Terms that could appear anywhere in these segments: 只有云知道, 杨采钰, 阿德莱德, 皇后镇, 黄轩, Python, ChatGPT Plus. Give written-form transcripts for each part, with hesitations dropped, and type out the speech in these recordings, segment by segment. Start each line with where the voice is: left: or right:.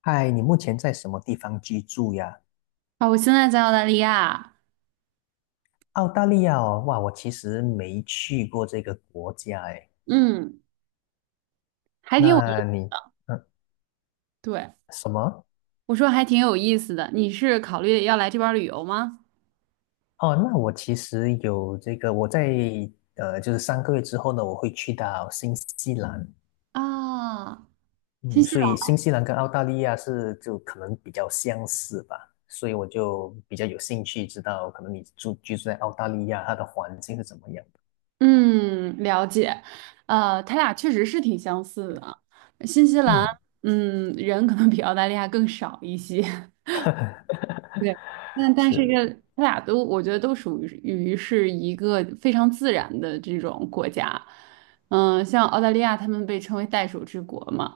left: 嗨，你目前在什么地方居住呀？
right: 啊，我现在在澳大利亚。
left: 澳大利亚哦，哇，我其实没去过这个国家哎。
right: 嗯，还挺有意
left: 那
right: 思。
left: 你，嗯，
right: 对，
left: 什么？
right: 我说还挺有意思的。你是考虑要来这边儿旅游吗？
left: 哦，那我其实有这个，我在就是三个月之后呢，我会去到新西兰。
right: 啊，新
left: 嗯，
right: 西
left: 所
right: 兰。
left: 以新西兰跟澳大利亚是就可能比较相似吧，所以我就比较有兴趣知道，可能你居住在澳大利亚，它的环境是怎么样的。
right: 嗯，了解。他俩确实是挺相似的。新西兰。
left: 嗯，
right: 嗯，人可能比澳大利亚更少一些。对，但是
left: 是，
right: 这他俩都，我觉得都属于是一个非常自然的这种国家。嗯，像澳大利亚，他们被称为袋鼠之国嘛，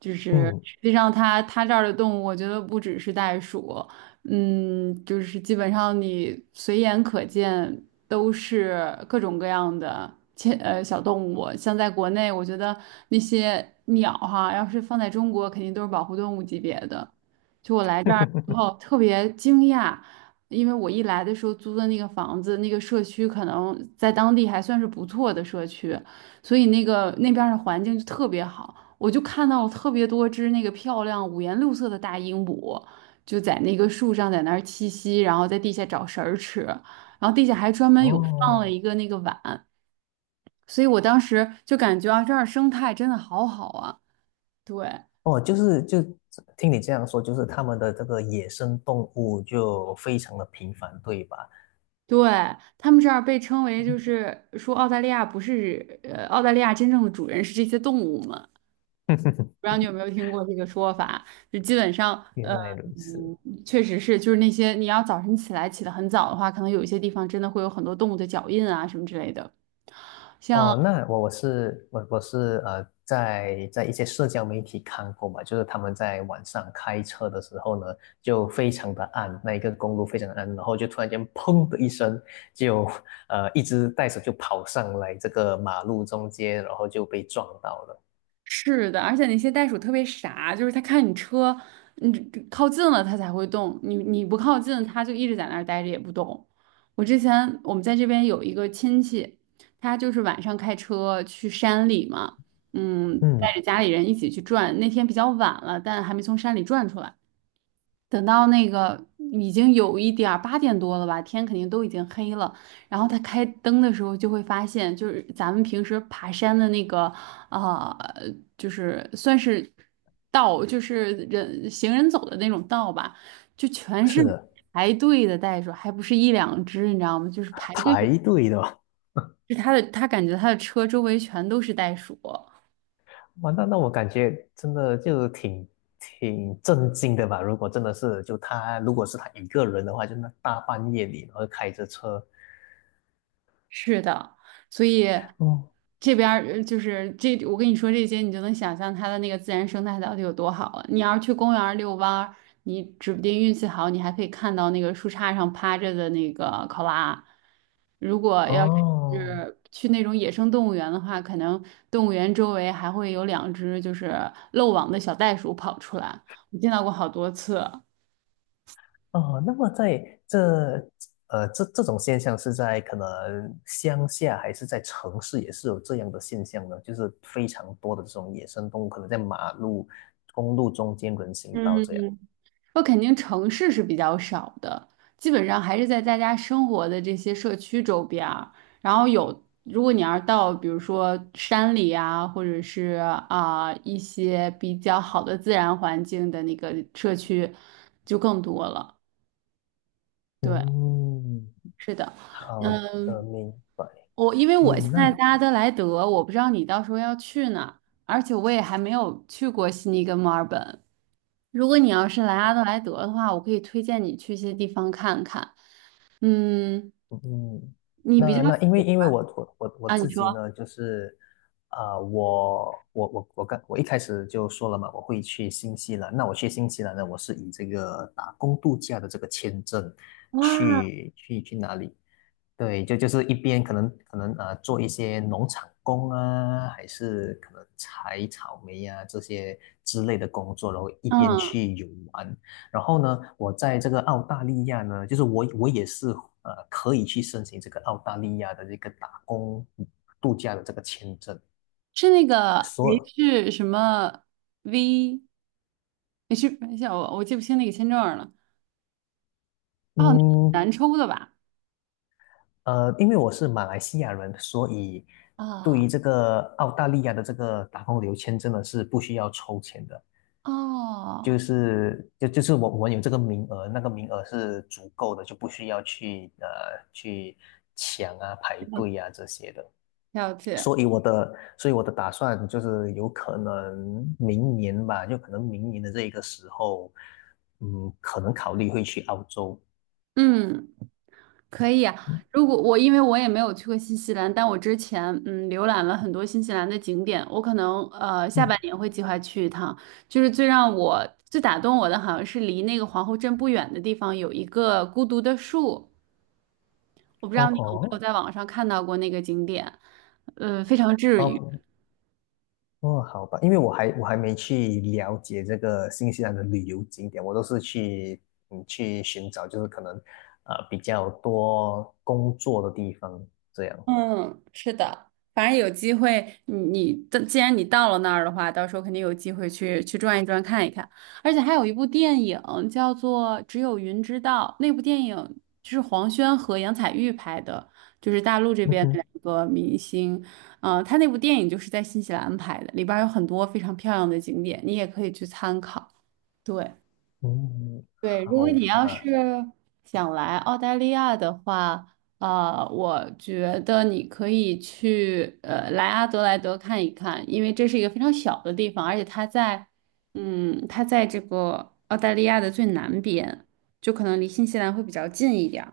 right: 就是
left: 嗯，
right: 实际上它这儿的动物，我觉得不只是袋鼠。嗯，就是基本上你随眼可见都是各种各样的小动物。像在国内，我觉得那些鸟哈，要是放在中国，肯定都是保护动物级别的。就我来这儿。然后特别惊讶，因为我一来的时候租的那个房子，那个社区可能在当地还算是不错的社区，所以那个那边儿的环境就特别好。我就看到了特别多只那个漂亮五颜六色的大鹦鹉，就在那个树上在那儿栖息，然后在地下找食儿吃，然后地下还专门有放了
left: 哦。
right: 一个那个碗，所以我当时就感觉啊，这儿生态真的好好啊。对。
left: 哦，就是就听你这样说，就是他们的这个野生动物就非常的频繁，对吧？
right: 对，他们这儿被称为，就是说澳大利亚不是，澳大利亚真正的主人是这些动物们。不知 道你有没有听过这个说法？就基本上，
left: 原
right: 呃，
left: 来如此。
right: 嗯，确实是，就是那些你要早晨起来起得很早的话，可能有一些地方真的会有很多动物的脚印啊什么之类的。
left: 哦，
right: 像。
left: 那我我是我我是呃，在一些社交媒体看过嘛，就是他们在晚上开车的时候呢，就非常的暗，那一个公路非常的暗，然后就突然间砰的一声，就一只袋鼠就跑上来这个马路中间，然后就被撞到了。
right: 是的，而且那些袋鼠特别傻，就是它看你车，你靠近了它才会动，你不靠近，它就一直在那儿待着也不动。我之前我们在这边有一个亲戚，他就是晚上开车去山里嘛。嗯，带
left: 嗯，
right: 着家里人一起去转，那天比较晚了，但还没从山里转出来。等到那个已经有一点儿8点多了吧，天肯定都已经黑了。然后他开灯的时候，就会发现，就是咱们平时爬山的那个，啊，就是算是道，就是人走的那种道吧，就全是
left: 是的，
right: 排队的袋鼠，还不是一两只，你知道吗？就是排队的，
left: 排队的。
right: 是他的，他感觉他的车周围全都是袋鼠。
left: 哇，那我感觉真的就挺震惊的吧？如果真的是就他，如果是他一个人的话，就那大半夜里，然后开着车，
right: 是的，所以
left: 哦
right: 这边儿就是这，我跟你说这些，你就能想象它的那个自然生态到底有多好了。你要是去公园儿遛弯儿，你指不定运气好，你还可以看到那个树杈上趴着的那个考拉。如果要
left: 哦
right: 是去那种野生动物园的话，可能动物园周围还会有两只就是漏网的小袋鼠跑出来，我见到过好多次。
left: 哦。那么在这呃这这种现象是在可能乡下还是在城市也是有这样的现象呢？就是非常多的这种野生动物，可能在马路、公路中间、人行道这样。
right: 嗯，我肯定城市是比较少的，基本上还是在大家生活的这些社区周边儿，然后有，如果你要是到比如说山里啊，或者是啊、一些比较好的自然环境的那个社区，就更多了。对，
left: 嗯，
right: 是的。
left: 好
right: 嗯，
left: 的，明白。
right: 我因为我
left: 嗯，
right: 现在在阿德莱德，我不知道你到时候要去哪，而且我也还没有去过悉尼跟墨尔本。如果你要是来阿德莱德的话，我可以推荐你去一些地方看看。嗯，
left: 嗯，
right: 你比较
left: 那因为
right: 喜
left: 因为我
right: 啊？你
left: 自
right: 说
left: 己呢，就是我一开始就说了嘛，我会去新西兰。那我去新西兰呢，我是以这个打工度假的这个签证
right: 哇？
left: 去哪里？对，就是一边可能做一些农场工啊，还是可能采草莓呀、这些之类的工作，然后一边
right: 嗯，
left: 去游玩。然后呢，我在这个澳大利亚呢，就是我也是可以去申请这个澳大利亚的这个打工度假的这个签证。
right: 是那个
left: 所
right: H 什么 V H？等一下，我记不清那个签证了。哦，那个很
left: 嗯
right: 难抽的吧？
left: 因为我是马来西亚人，所以对
right: 啊，
left: 于这个澳大利亚的这个打工旅游签证呢是不需要抽签的。就
right: 哦，
left: 是就就是我们有这个名额，那个名额是足够的，就不需要去抢啊、排队啊这些的。
right: 了解。
left: 所以我的打算就是有可能明年吧，就可能明年的这一个时候，嗯，可能考虑会去澳洲。
right: 嗯，可以啊，
left: 嗯
right: 如果我因为我也没有去过新西兰，但我之前浏览了很多新西兰的景点，我可能下半
left: 嗯，
right: 年会计划去一趟。就是最打动我的，好像是离那个皇后镇不远的地方有一个孤独的树，我不知
left: 哦
right: 道你有没有
left: 吼，
right: 在网上看到过那个景点。非常治愈。
left: 哦，哦，好吧，因为我还没去了解这个新西兰的旅游景点，我都是去寻找，就是可能比较多工作的地方这样。
right: 嗯，是的，反正有机会，你你的既然你到了那儿的话，到时候肯定有机会去转一转看一看。而且还有一部电影叫做《只有云知道》，那部电影就是黄轩和杨采钰拍的，就是大陆这
left: 嗯
right: 边的
left: 哼，
right: 两个明星。嗯、他那部电影就是在新西兰拍的，里边儿有很多非常漂亮的景点，你也可以去参考。对。
left: 嗯，
right: 对，如果
left: 好
right: 你
left: 吧，
right: 要是想来澳大利亚的话，我觉得你可以来阿德莱德看一看，因为这是一个非常小的地方，而且它在，这个澳大利亚的最南边，就可能离新西兰会比较近一点儿。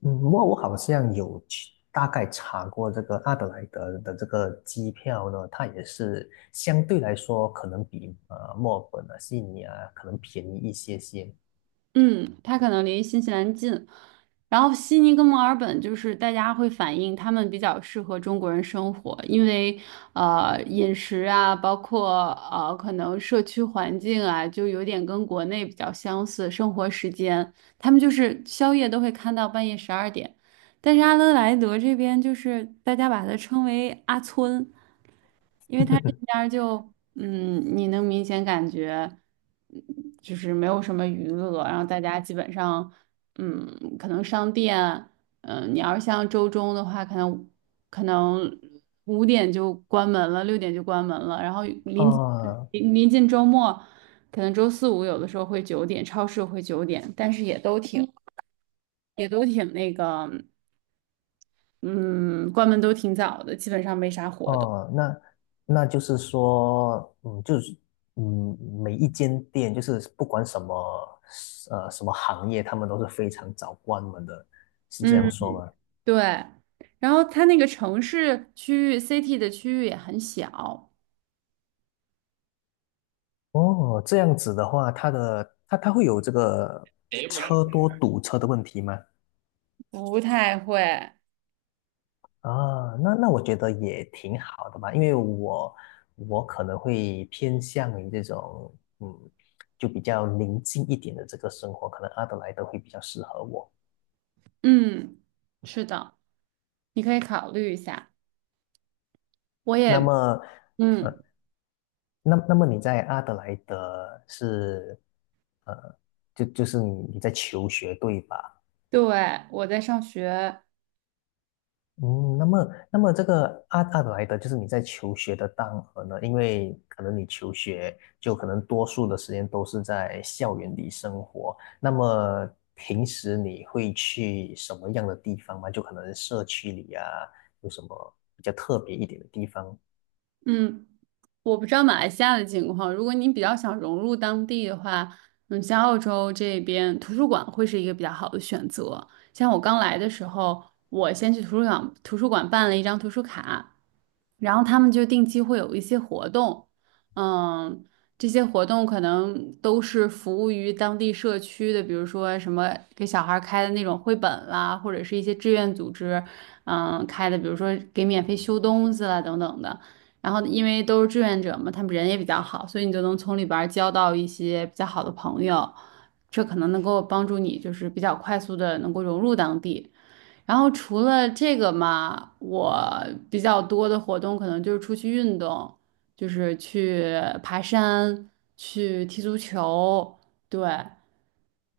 left: 嗯，我好像有去大概查过这个阿德莱德的这个机票呢，它也是相对来说可能比墨尔本啊、悉尼啊可能便宜一些些。
right: 嗯，它可能离新西兰近，然后悉尼跟墨尔本就是大家会反映他们比较适合中国人生活，因为饮食啊，包括可能社区环境啊，就有点跟国内比较相似，生活时间他们就是宵夜都会看到半夜12点，但是阿德莱德这边就是大家把它称为阿村。因为它这 边儿就，你能明显感觉，嗯就是没有什么娱乐，然后大家基本上，可能商店，你要是像周中的话，可能5点就关门了，6点就关门了，然后临
left: 啊，
right: 临临近周末，可能周四五有的时候会九点，超市会九点，但是也都挺那个，嗯，关门都挺早的，基本上没啥活动。
left: 哦，那就是说，嗯，就是嗯，每一间店就是不管什么行业，他们都是非常早关门的，是这样
right: 嗯。
left: 说吗？
right: 对，然后它那个城市区域 city 的区域也很小，
left: 哦，这样子的话，它的它它会有这个车多堵车的问题吗？
right: 不太会。
left: 啊，那我觉得也挺好的吧，因为我可能会偏向于这种嗯，就比较宁静一点的这个生活，可能阿德莱德会比较适合我。
right: 嗯，是的，你可以考虑一下。我
left: 那
right: 也，
left: 么，呃，
right: 嗯，
left: 那么你在阿德莱德是，呃，就是你在求学对吧？
right: 对，我在上学。
left: 嗯，那么这个阿德莱德就是你在求学的当儿呢，因为可能你求学就可能多数的时间都是在校园里生活，那么平时你会去什么样的地方吗？就可能社区里啊，有什么比较特别一点的地方？
right: 嗯，我不知道马来西亚的情况，如果你比较想融入当地的话，嗯，像澳洲这边图书馆会是一个比较好的选择。像我刚来的时候，我先去图书馆办了一张图书卡，然后他们就定期会有一些活动。嗯，这些活动可能都是服务于当地社区的，比如说什么给小孩儿开的那种绘本啦，或者是一些志愿组织，嗯，开的，比如说给免费修东西啦等等的。然后因为都是志愿者嘛，他们人也比较好，所以你就能从里边儿交到一些比较好的朋友，这可能能够帮助你就是比较快速的能够融入当地。然后除了这个嘛，我比较多的活动可能就是出去运动，就是去爬山，去踢足球，对。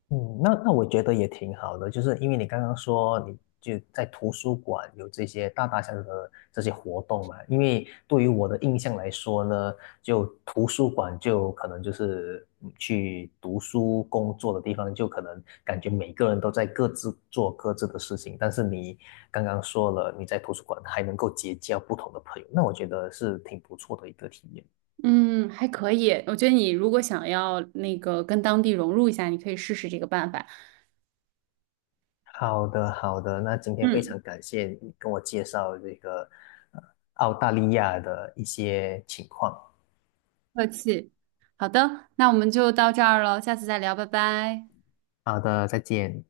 left: 嗯，那我觉得也挺好的，就是因为你刚刚说你就在图书馆有这些大大小小的这些活动嘛，因为对于我的印象来说呢，就图书馆就可能就是去读书工作的地方，就可能感觉每个人都在各自做各自的事情，但是你刚刚说了你在图书馆还能够结交不同的朋友，那我觉得是挺不错的一个体验。
right: 嗯，还可以。我觉得你如果想要那个跟当地融入一下，你可以试试这个办法。
left: 好的，好的。那今天非
right: 嗯。
left: 常感谢你跟我介绍这个呃澳大利亚的一些情况。
right: 客气。好的，那我们就到这儿了，下次再聊，拜拜。
left: 好的，再见。